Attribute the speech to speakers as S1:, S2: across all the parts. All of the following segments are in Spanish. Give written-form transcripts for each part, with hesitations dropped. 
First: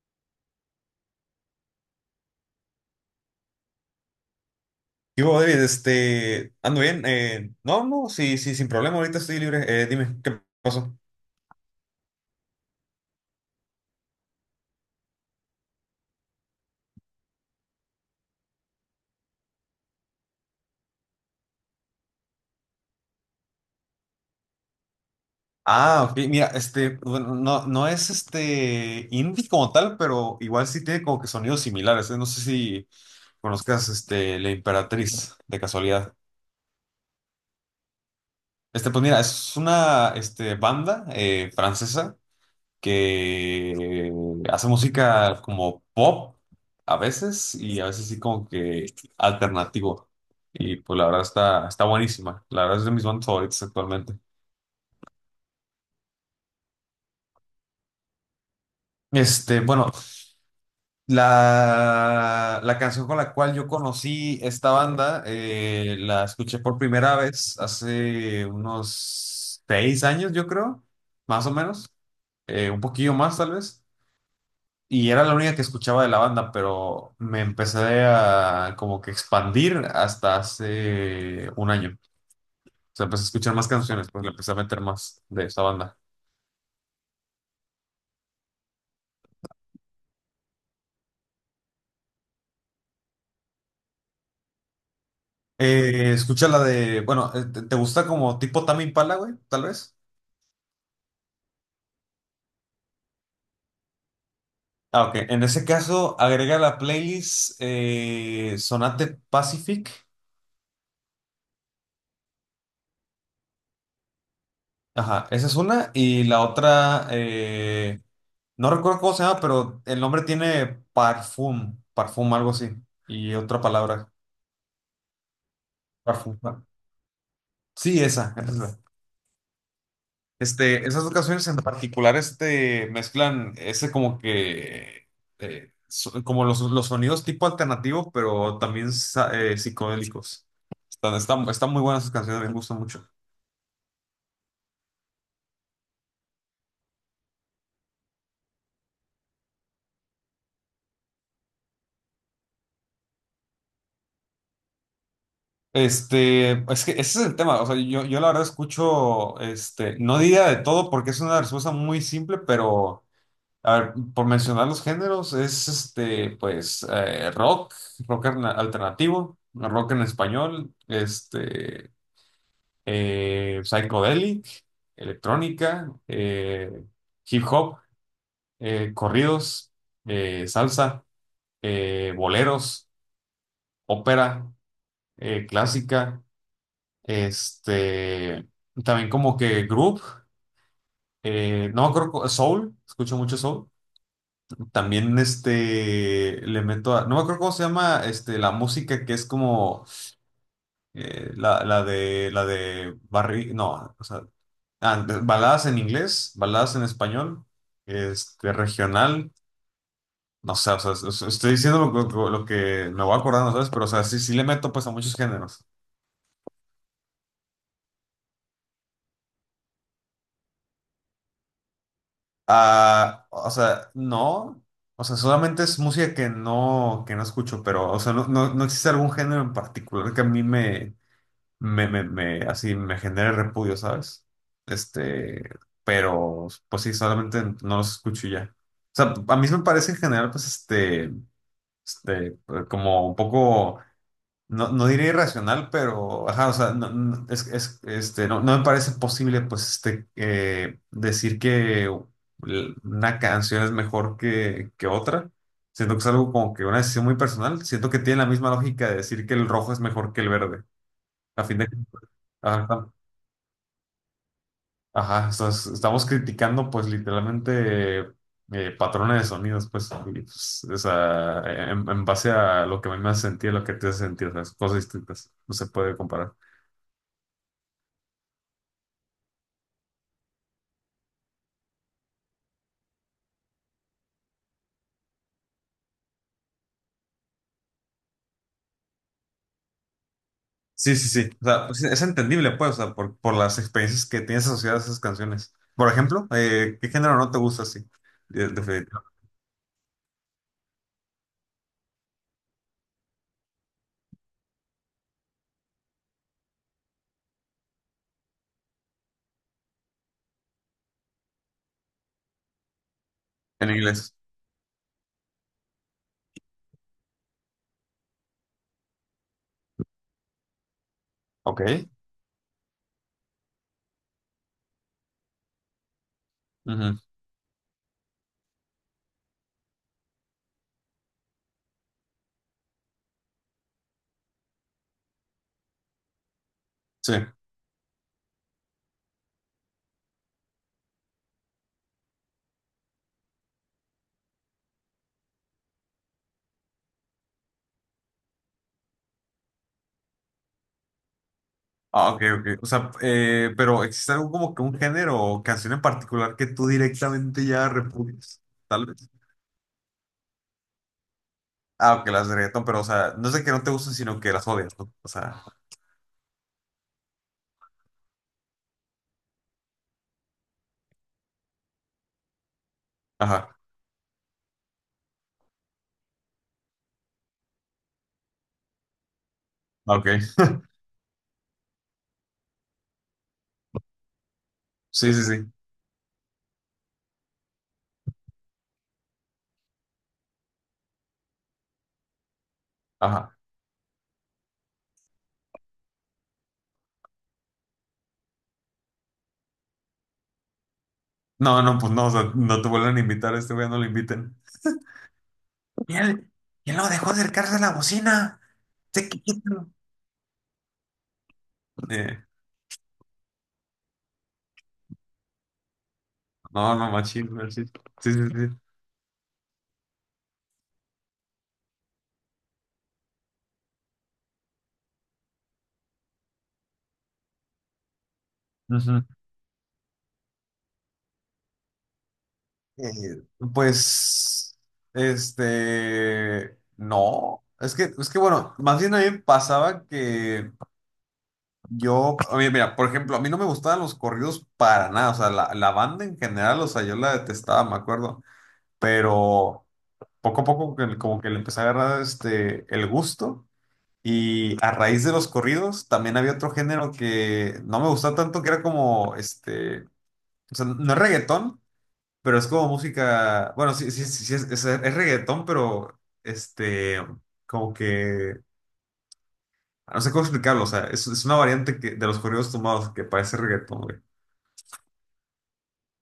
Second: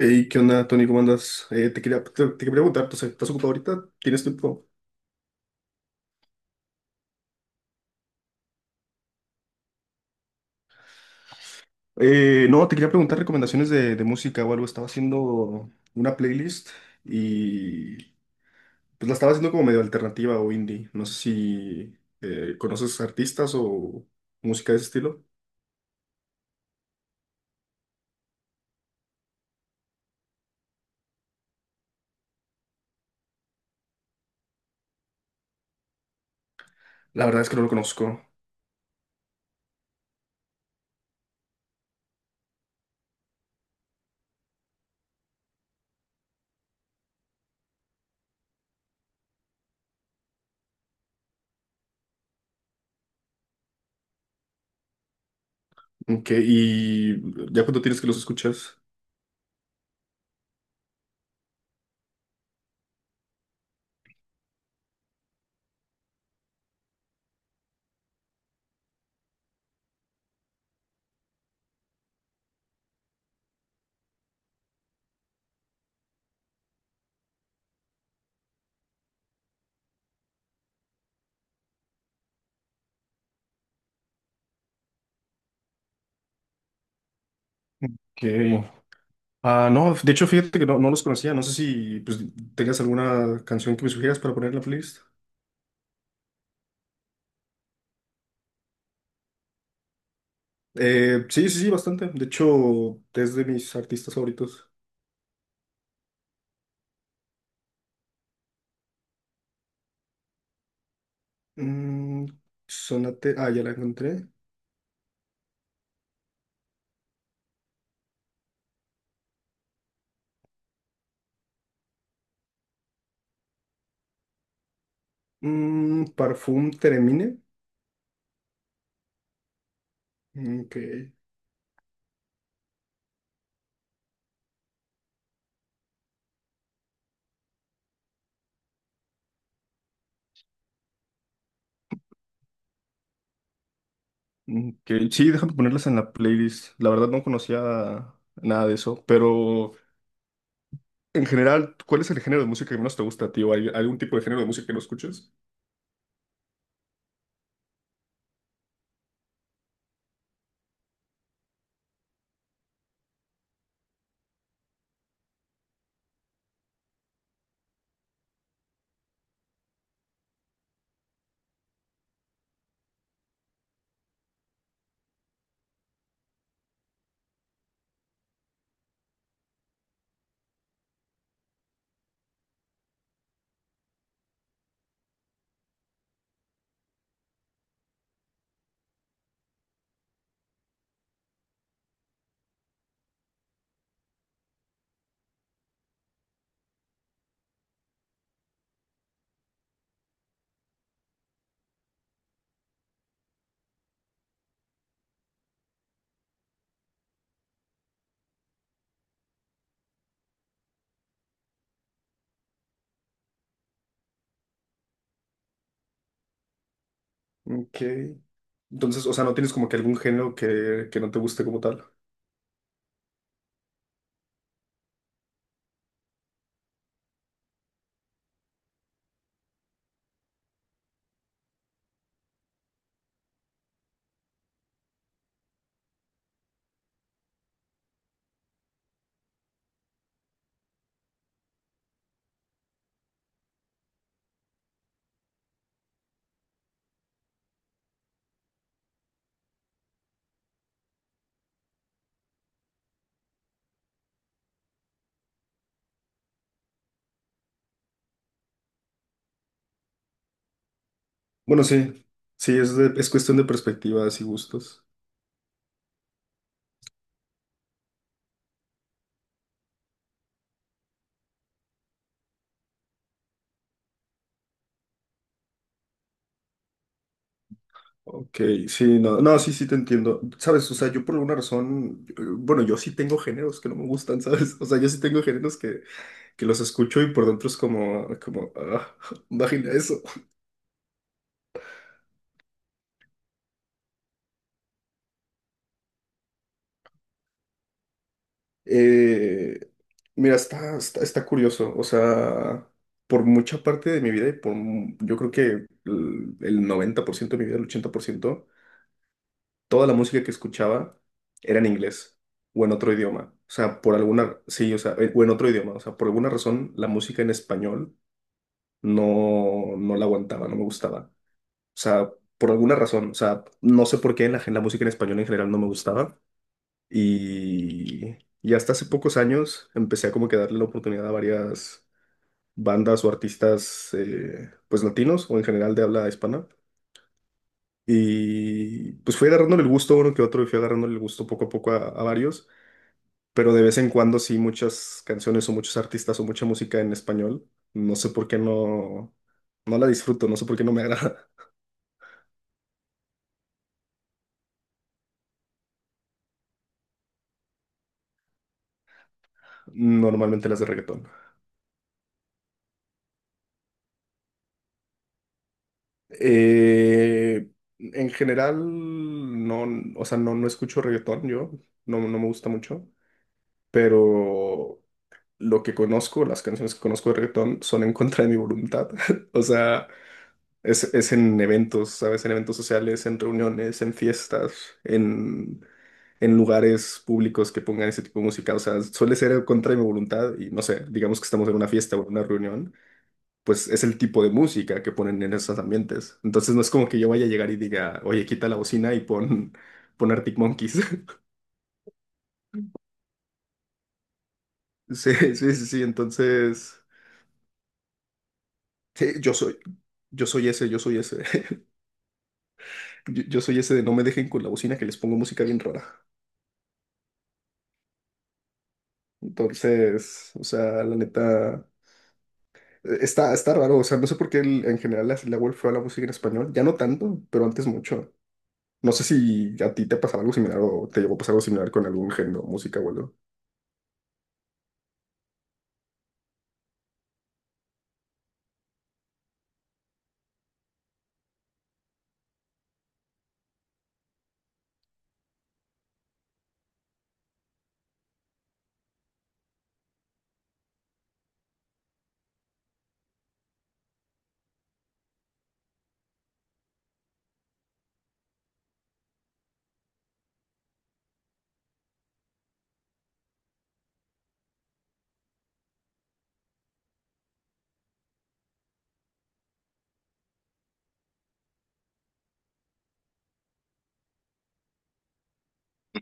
S1: Hey, ¿qué onda, Tony? ¿Cómo andas? Te quería preguntar, ¿tú estás ocupado ahorita? ¿Tienes tiempo?
S2: Y vos, David, ando bien. No, sí, sí, sin problema, ahorita estoy libre. Dime, ¿qué pasó?
S1: No, Te quería preguntar recomendaciones de música o algo. Estaba haciendo una playlist y pues la estaba haciendo como medio alternativa o indie. No sé si conoces artistas o música de ese estilo.
S2: Ah, ok, mira, bueno, no, no es indie como tal, pero igual sí tiene como que sonidos similares. No sé si conozcas La Imperatriz de casualidad.
S1: La verdad es que no lo conozco.
S2: Pues mira, es una banda francesa que hace música como pop a veces, y a veces sí como que alternativo. Y pues la verdad está buenísima. La verdad es de mis bandas favoritas actualmente.
S1: Ok, ¿y ya cuánto tienes que los escuchas?
S2: Bueno, la canción con la cual yo conocí esta banda, la escuché por primera vez hace unos seis años, yo creo, más o menos, un poquillo más tal vez. Y era la única que escuchaba de la banda, pero me empecé a como que expandir hasta hace un año. O sea, empecé a escuchar más canciones, pues le empecé a meter más de esa banda.
S1: Que Ah, no, de hecho, fíjate que no, no los conocía. No sé si pues tengas alguna canción que me sugieras para poner en la playlist.
S2: Escucha la de, bueno, ¿te gusta como tipo Tame Impala, güey? Tal vez.
S1: Sí, sí, sí, bastante. De hecho, es de mis artistas favoritos.
S2: Ah, ok. En ese caso, agrega la playlist Sonate Pacific.
S1: Mm, Sonate. Ah, ya la encontré.
S2: Ajá, esa es una. Y la otra, no recuerdo cómo se llama, pero el nombre tiene Parfum, algo así. Y otra palabra.
S1: Mm,
S2: Garfield, ¿no?
S1: Parfum Teremine.
S2: Sí, esa.
S1: Ok.
S2: Esas dos canciones en particular, mezclan ese como que, como los sonidos tipo alternativo, pero también psicodélicos. Están muy buenas esas canciones, me gustan mucho.
S1: Ok, sí, déjame ponerlas en la playlist. La verdad no conocía nada de eso, pero en general, ¿cuál es el género de música que menos te gusta, tío? ¿Hay algún tipo de género de música que no escuches?
S2: Es que ese es el tema. O sea, yo la verdad escucho, no diría de todo porque es una respuesta muy simple, pero... A ver, por mencionar los géneros, es pues, rock, alternativo, rock en español, psychedelic, electrónica, hip hop, corridos, salsa, boleros, ópera, clásica, este, también como que group, no me acuerdo, soul, escucho mucho soul. También le meto a... No me acuerdo cómo se llama la música que es como la de barri. No, o sea. Baladas en inglés, baladas en español, regional. No sé, o sea, estoy diciendo lo que me voy acordando, ¿sabes? Pero, o sea, sí, sí le meto pues a muchos géneros.
S1: Ok. Entonces, o sea, no tienes como que algún género que no te guste como tal.
S2: Ah, o sea, no. O sea, solamente es música que que no escucho, pero, o sea, no, no, no existe algún género en particular que a mí me, me así me genere repudio, ¿sabes? Este, pero pues sí, solamente no los escucho y ya. O sea, a mí sí me parece en general, pues pues como un poco, no, no diré irracional, pero, ajá, o sea, no, no me parece posible, pues decir que una canción es mejor que otra. Siento que es algo como que una decisión muy personal. Siento que tiene la misma lógica de decir que el rojo es mejor que el verde. A fin
S1: Bueno,
S2: de,
S1: sí, sí,
S2: ajá.
S1: es cuestión de perspectivas y gustos.
S2: Ajá, o sea, estamos criticando pues literalmente patrones de sonidos, pues, y, pues, o sea, en base a lo que a mí me hace sentir, lo que te hace sentir. O sea, son cosas distintas, no se puede comparar.
S1: Ok, sí, no, no, sí, sí te entiendo. Sabes, o sea, yo por alguna razón, bueno, yo sí tengo géneros que no me gustan, ¿sabes? O sea, yo sí tengo géneros que los escucho y por dentro es como ah, imagina eso.
S2: Sí, sí, sí, o sea, pues, es entendible pues, o sea, por las experiencias que tienes asociadas a esas canciones. Por ejemplo, ¿qué género no te gusta así? Definitivo.
S1: Eh, mira, está curioso, o sea, por mucha parte de mi vida y yo creo que el 90% de mi vida, el 80%, toda la música que escuchaba era en inglés o en otro idioma. O
S2: En
S1: sea, por
S2: inglés.
S1: alguna, sí, o sea, o en otro idioma. O sea, por alguna razón la música en español no, no la aguantaba, no me gustaba. O
S2: Ok.
S1: sea, por alguna razón, o sea, no sé por qué la música en español en general no me gustaba.
S2: Ujú.
S1: Y y hasta hace pocos años empecé a como que darle la oportunidad a varias bandas o artistas, pues latinos o en general de habla hispana.
S2: Sí.
S1: Y pues fui agarrándole el gusto a uno que otro y fui agarrándole el gusto poco a poco a varios, pero de vez en cuando sí muchas canciones o muchos artistas o mucha música en español, no sé por qué no, no la disfruto, no sé por qué no me agrada.
S2: Ah, ok, ok. O sea, pero ¿existe algo como que un género o canción en particular que tú directamente ya repudies? Tal vez.
S1: Normalmente las de reggaetón.
S2: Ah, ok, las de reggaetón, pero, o sea, no es de que no te gusten, sino que las odias, ¿no? O sea,
S1: Eh, en general, no, o sea, no, no escucho reggaetón yo, no, no me gusta mucho,
S2: ajá,
S1: pero lo que conozco, las canciones que conozco de reggaetón son en contra de mi voluntad. O sea,
S2: ah, ok.
S1: es en eventos, ¿sabes? En eventos sociales, en reuniones, en fiestas,
S2: Sí, sí, sí,
S1: en, en lugares públicos que pongan ese tipo de música. O sea, suele ser contra mi voluntad y no sé, digamos que estamos en una fiesta o en una reunión,
S2: ajá.
S1: pues es el tipo de música que ponen en esos ambientes. Entonces no es como que yo vaya a llegar y diga, oye, quita la bocina y pon Arctic Monkeys.
S2: No, no, pues no, o sea, no te vuelven a invitar, a este güey no lo inviten.
S1: Sí, sí, sí, sí.
S2: Y él, y él
S1: Entonces,
S2: no dejó acercarse a la bocina.
S1: sí,
S2: Se quitó.
S1: yo soy ese.
S2: Eh,
S1: Yo soy ese de no me dejen con la bocina que les pongo música bien rara.
S2: no, no, machín, machín. Sí, sí, sí.
S1: Entonces, o sea, la neta, está raro, o sea, no sé por qué en general le ha a la música en español, ya no tanto, pero antes mucho. No
S2: Ujú.
S1: sé si a ti te pasaba algo similar o te llegó a pasar algo similar con algún género, música o algo.
S2: Eh, pues, no. Es que bueno, más bien a mí me pasaba que... Yo, a mí, mira, por ejemplo, a mí no me gustaban los corridos para nada. O sea, la banda en general, o sea, yo la detestaba, me acuerdo, pero poco a poco como que le empecé a agarrar el gusto. Y a raíz de los corridos también había otro género que no me gustaba tanto, que era como, o sea, no es reggaetón, pero es como música, bueno, sí, sí, sí, sí, es reggaetón, pero este, como que, no sé cómo explicarlo. O sea, es una variante de los corridos tomados que parece reggaetón, güey.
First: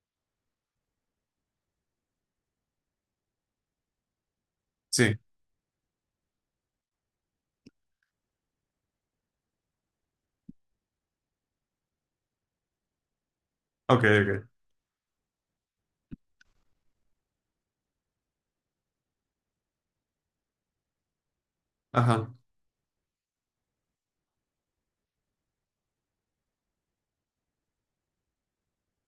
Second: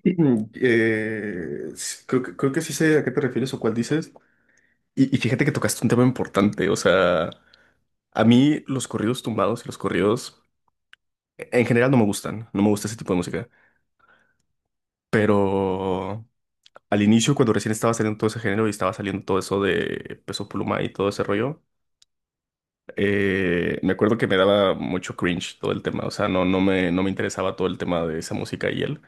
S1: Mm, Creo creo que sí sé a qué te refieres o cuál dices. Y
S2: Sí,
S1: y fíjate que tocaste un tema importante. O sea, a mí los corridos tumbados y los corridos en general no me gustan. No me gusta ese tipo de música.
S2: ok, ok.
S1: Pero al inicio, cuando recién estaba saliendo todo ese género y estaba saliendo todo eso de Peso Pluma y todo ese rollo,
S2: Ajá,
S1: me acuerdo que me daba mucho cringe todo el tema. O sea, no, no me, no me interesaba todo el tema de esa música y él.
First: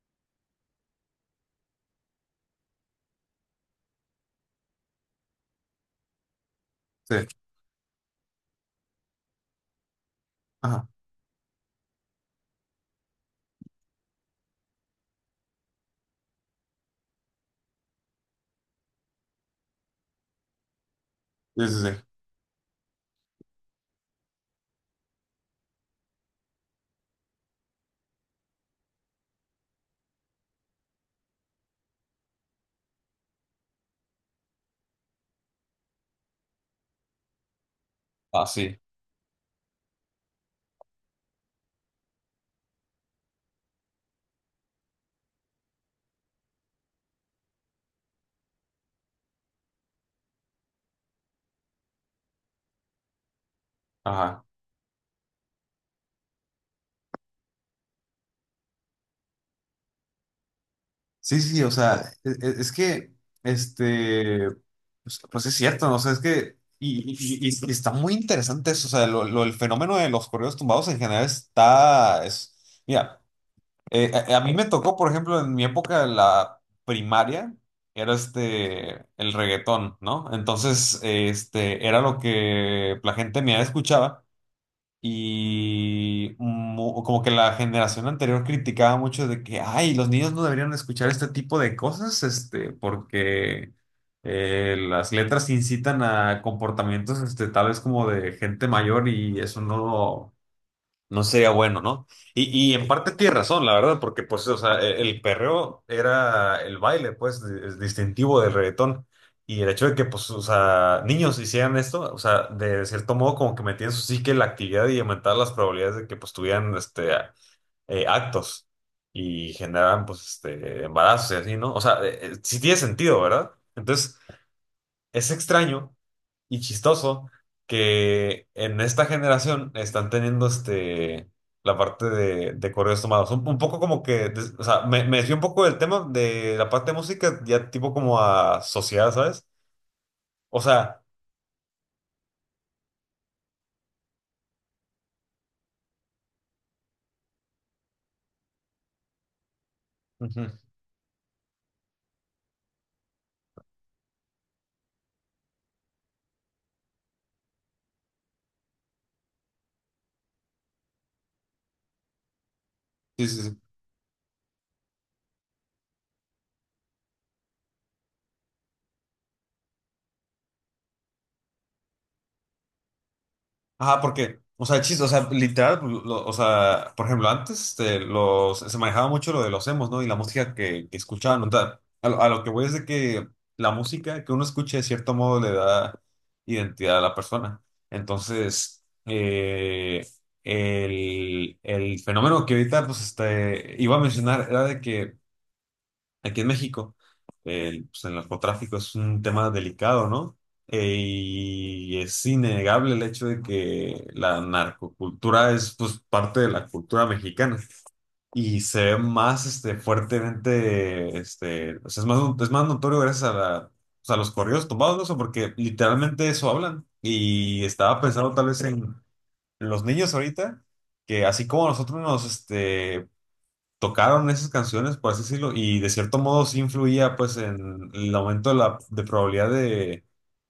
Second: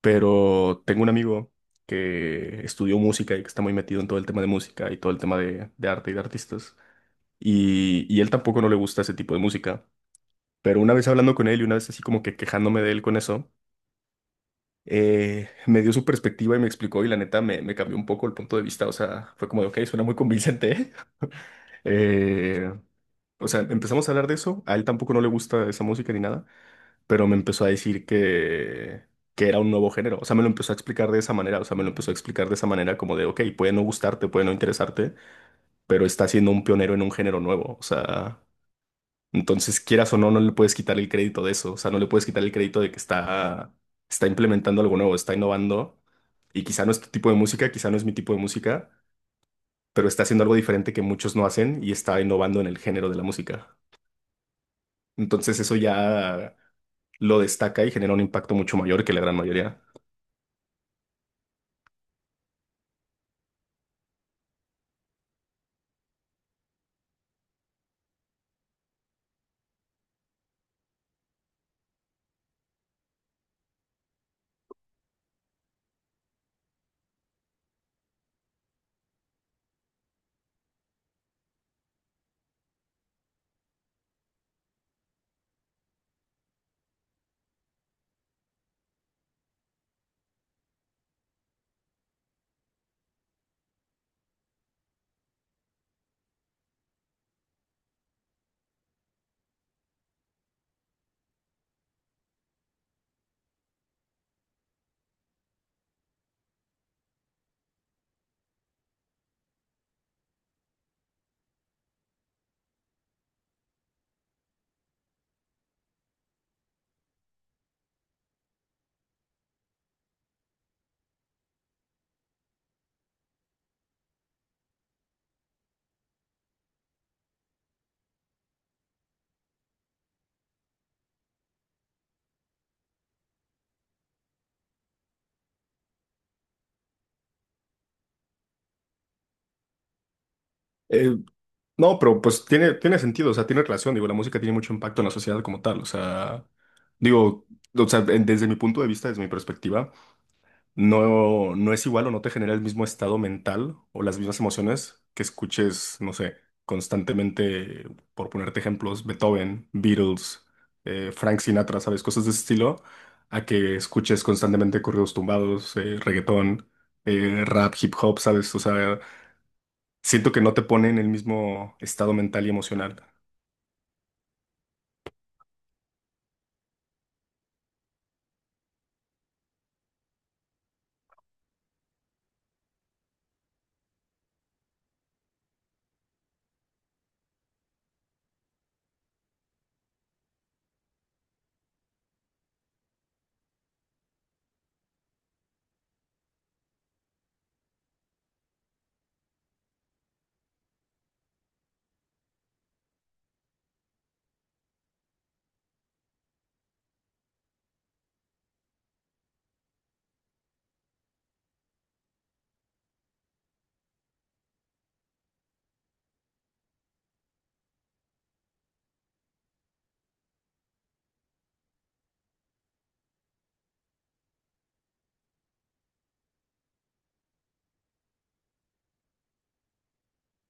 S1: Pero tengo un amigo que estudió música y que está muy metido en todo el tema de música y todo el tema de arte y de artistas.
S2: sí,
S1: Y y él tampoco no le gusta ese tipo de música. Pero
S2: ajá.
S1: una vez hablando con él y una vez así como que quejándome de él con eso, me dio su perspectiva y me explicó y la neta me cambió un poco el punto de vista, o sea, fue como de, ok, suena muy convincente, ¿eh?
S2: Sí, sí, sí.
S1: Eh, o sea, empezamos a hablar de eso, a él tampoco no le gusta esa música ni nada, pero me empezó a decir que era un nuevo género, o sea, me lo empezó a explicar de esa manera, o sea, me lo empezó a explicar de esa manera como de, ok, puede no gustarte, puede no interesarte, pero está siendo un pionero en un género nuevo, o sea...
S2: Ah, sí,
S1: Entonces, quieras o no, no le puedes quitar el crédito de eso. O sea, no le puedes quitar el crédito de que está, está implementando algo nuevo, está innovando. Y quizá no es tu tipo de música, quizá no es mi tipo de música, pero está haciendo algo diferente que muchos no hacen y está innovando en el género de la música.
S2: ajá.
S1: Entonces, eso ya lo destaca y genera un impacto mucho mayor que la gran mayoría.
S2: Sí, sí, o sea, es, que, este, pues, pues es cierto, ¿no? O sea, es que, y está muy interesante eso. O sea, el fenómeno de los correos tumbados en general está, es, mira, a mí me tocó, por ejemplo, en mi época de la primaria, era el reggaetón, ¿no? Entonces, era lo que la gente me escuchaba. Y como que la generación anterior criticaba mucho de que, ay, los niños no deberían escuchar este tipo de cosas, porque las letras incitan a comportamientos, tal vez como de gente mayor, y eso no, no sería bueno, ¿no? Y en parte tiene razón, la verdad, porque pues, o sea, el perreo era el baile, pues, es distintivo del reggaetón. Y el hecho de que, pues, o sea, niños hicieran esto, o sea, de cierto modo como que metían su psique en la actividad y aumentaba las probabilidades de que, pues, tuvieran, actos, y generaban, pues, embarazos y así, ¿no? O sea, sí tiene sentido, ¿verdad? Entonces, es extraño y chistoso que en esta generación están teniendo la parte de correos tomados. Un poco como que, o sea, me desvié un poco del tema de la parte de música, ya tipo como a sociedad, ¿sabes? O sea,
S1: Eh, no, pero pues tiene, tiene sentido, o sea, tiene relación, digo, la música tiene mucho impacto en la sociedad como tal, o sea, digo, o sea, desde mi punto de vista, desde mi perspectiva,
S2: ujú.
S1: no, no es igual o no te genera el mismo estado mental o las mismas emociones que escuches, no sé, constantemente, por ponerte ejemplos, Beethoven, Beatles, Frank Sinatra, ¿sabes? Cosas de ese estilo,
S2: Sí, sí,
S1: a
S2: sí.
S1: que escuches constantemente corridos tumbados, reggaetón, rap, hip hop, ¿sabes? O sea, siento que no te pone en el mismo estado mental y emocional.
S2: Ajá, porque, o sea, chiste, o sea, literal, pues, o sea, por ejemplo, antes se manejaba mucho lo de los emos, ¿no? Y la música que escuchaban, o sea, a lo que voy es de que la música que uno escuche de cierto modo le da identidad a la persona. Entonces, el fenómeno que ahorita, pues, iba a mencionar era de que aquí en México, el, pues, el narcotráfico es un tema delicado, ¿no? Y es innegable el hecho de que la narcocultura es pues parte de la cultura mexicana, y se ve más fuertemente, o sea, es más notorio gracias a, pues, a los corridos tumbados, ¿no? O sea, porque literalmente eso hablan. Y estaba pensando tal vez en los niños ahorita, que así como nosotros nos, tocaron esas canciones, por así decirlo, y de cierto modo sí influía pues en el aumento de la de probabilidad de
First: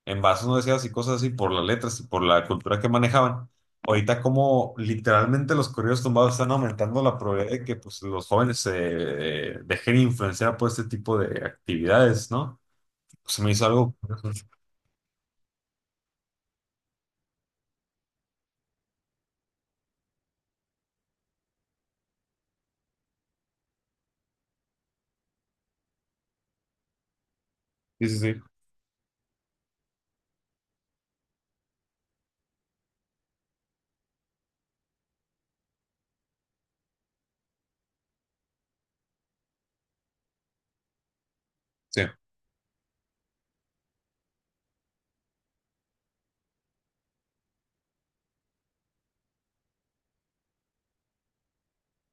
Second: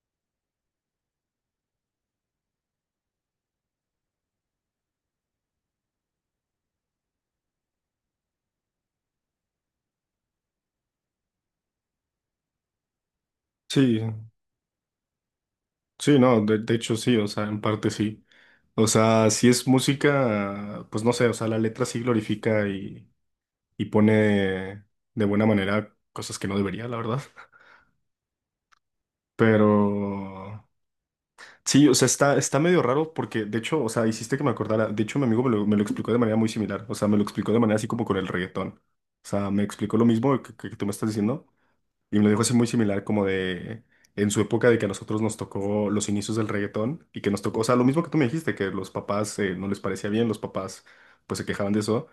S2: embarazos no deseados y cosas así por las letras y por la cultura que manejaban. Ahorita como literalmente los corridos tumbados están aumentando la probabilidad de que pues los jóvenes se dejen influenciar por este tipo de actividades, ¿no? Pues se me hizo algo.
S1: Sí, sí, no, de hecho sí, o sea, en parte sí. O sea, si es música, pues no sé, o sea, la letra sí glorifica y pone de buena manera cosas que no debería, la verdad.
S2: Sí, sí, sí.
S1: Pero sí, o sea, está, está medio raro porque, de hecho, o sea, hiciste que me acordara. De hecho, mi amigo me lo explicó de manera muy similar. O sea, me lo explicó de manera así como con el reggaetón. O sea, me explicó lo mismo que tú me estás diciendo
S2: Sí,
S1: y me lo dijo así muy similar como de en su época de que a nosotros nos tocó los inicios del reggaetón y que nos tocó, o sea, lo mismo que tú me dijiste, que los papás no les parecía bien, los papás pues se quejaban de eso,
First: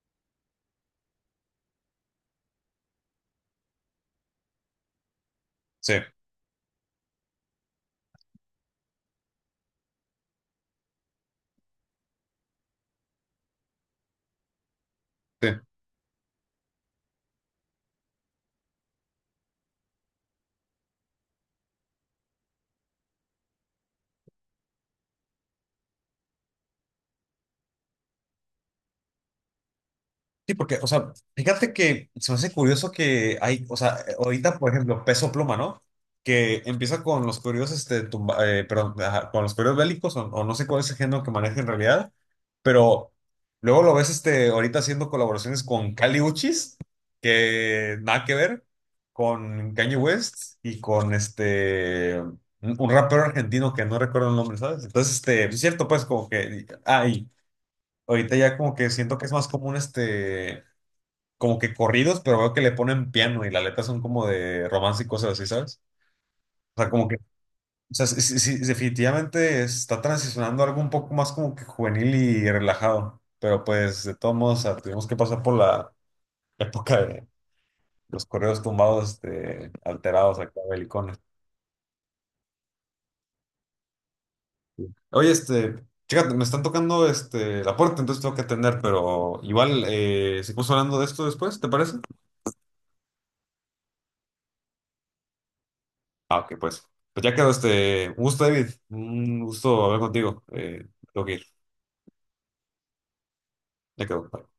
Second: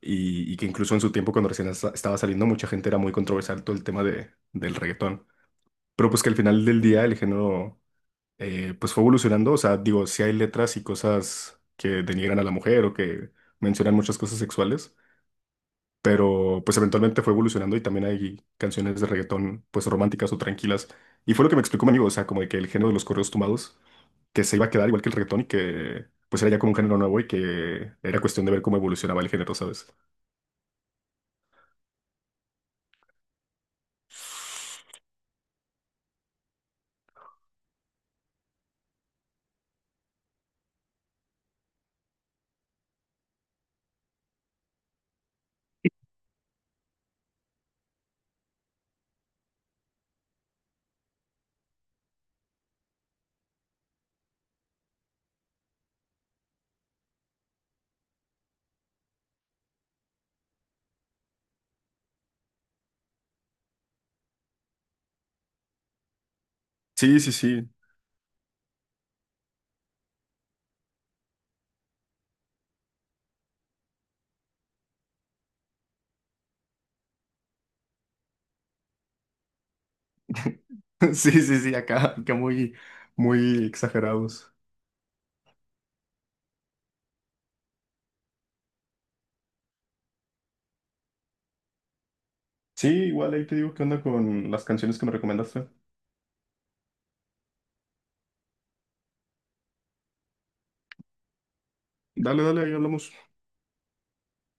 S1: y que incluso en su tiempo cuando estaba saliendo mucha gente era muy controversial todo el tema del reggaetón.
S2: sí,
S1: Pero pues que al final del día el género pues fue evolucionando, o sea, digo, sí hay letras y cosas que denigran a la mujer o que mencionan muchas cosas sexuales,
S2: sí.
S1: pero pues eventualmente fue evolucionando y también hay canciones de reggaetón pues románticas o tranquilas. Y fue lo que me explicó mi amigo, o sea, como de que el género de los correos tumbados que se iba a quedar igual que el reggaetón y que pues era ya como un género nuevo y que era cuestión de ver cómo evolucionaba el género, ¿sabes?
S2: Sí, porque, o sea, fíjate que se me hace curioso que hay, o sea, ahorita, por ejemplo, Peso Pluma, ¿no? Que empieza con los corridos, perdón, ajá, con los corridos bélicos, o no sé cuál es el género que maneja en realidad, pero luego lo ves, ahorita haciendo colaboraciones con Kali Uchis, que nada que ver, con Kanye West, y con, un rapero argentino que no recuerdo el nombre, ¿sabes? Entonces, sí es cierto, pues, como que, ah, y ahorita ya como que siento que es más común, como que corridos, pero veo que le ponen piano y la letra son como de romance y cosas así, ¿sabes? O sea, como que,
S1: Sí, sí, sí.
S2: o sea, sí, definitivamente está transicionando a algo un poco más como que juvenil y relajado, pero pues de todos modos, o sea, tuvimos que pasar por la época de los correos tumbados, alterados acá, belicones.
S1: Sí, sí, sí, acá, acá muy exagerados.
S2: Sí. Oye, chécate, me están tocando la puerta, entonces tengo que atender, pero igual, seguimos hablando de esto después, ¿te parece?
S1: Sí, igual ahí te digo qué onda con las canciones que me recomendaste.
S2: Ah, ok, pues. Pues ya quedó este. Un gusto, David. Un gusto hablar contigo. Tengo que ir.
S1: Dale, dale, ahí hablamos.
S2: Ya quedó. Bye.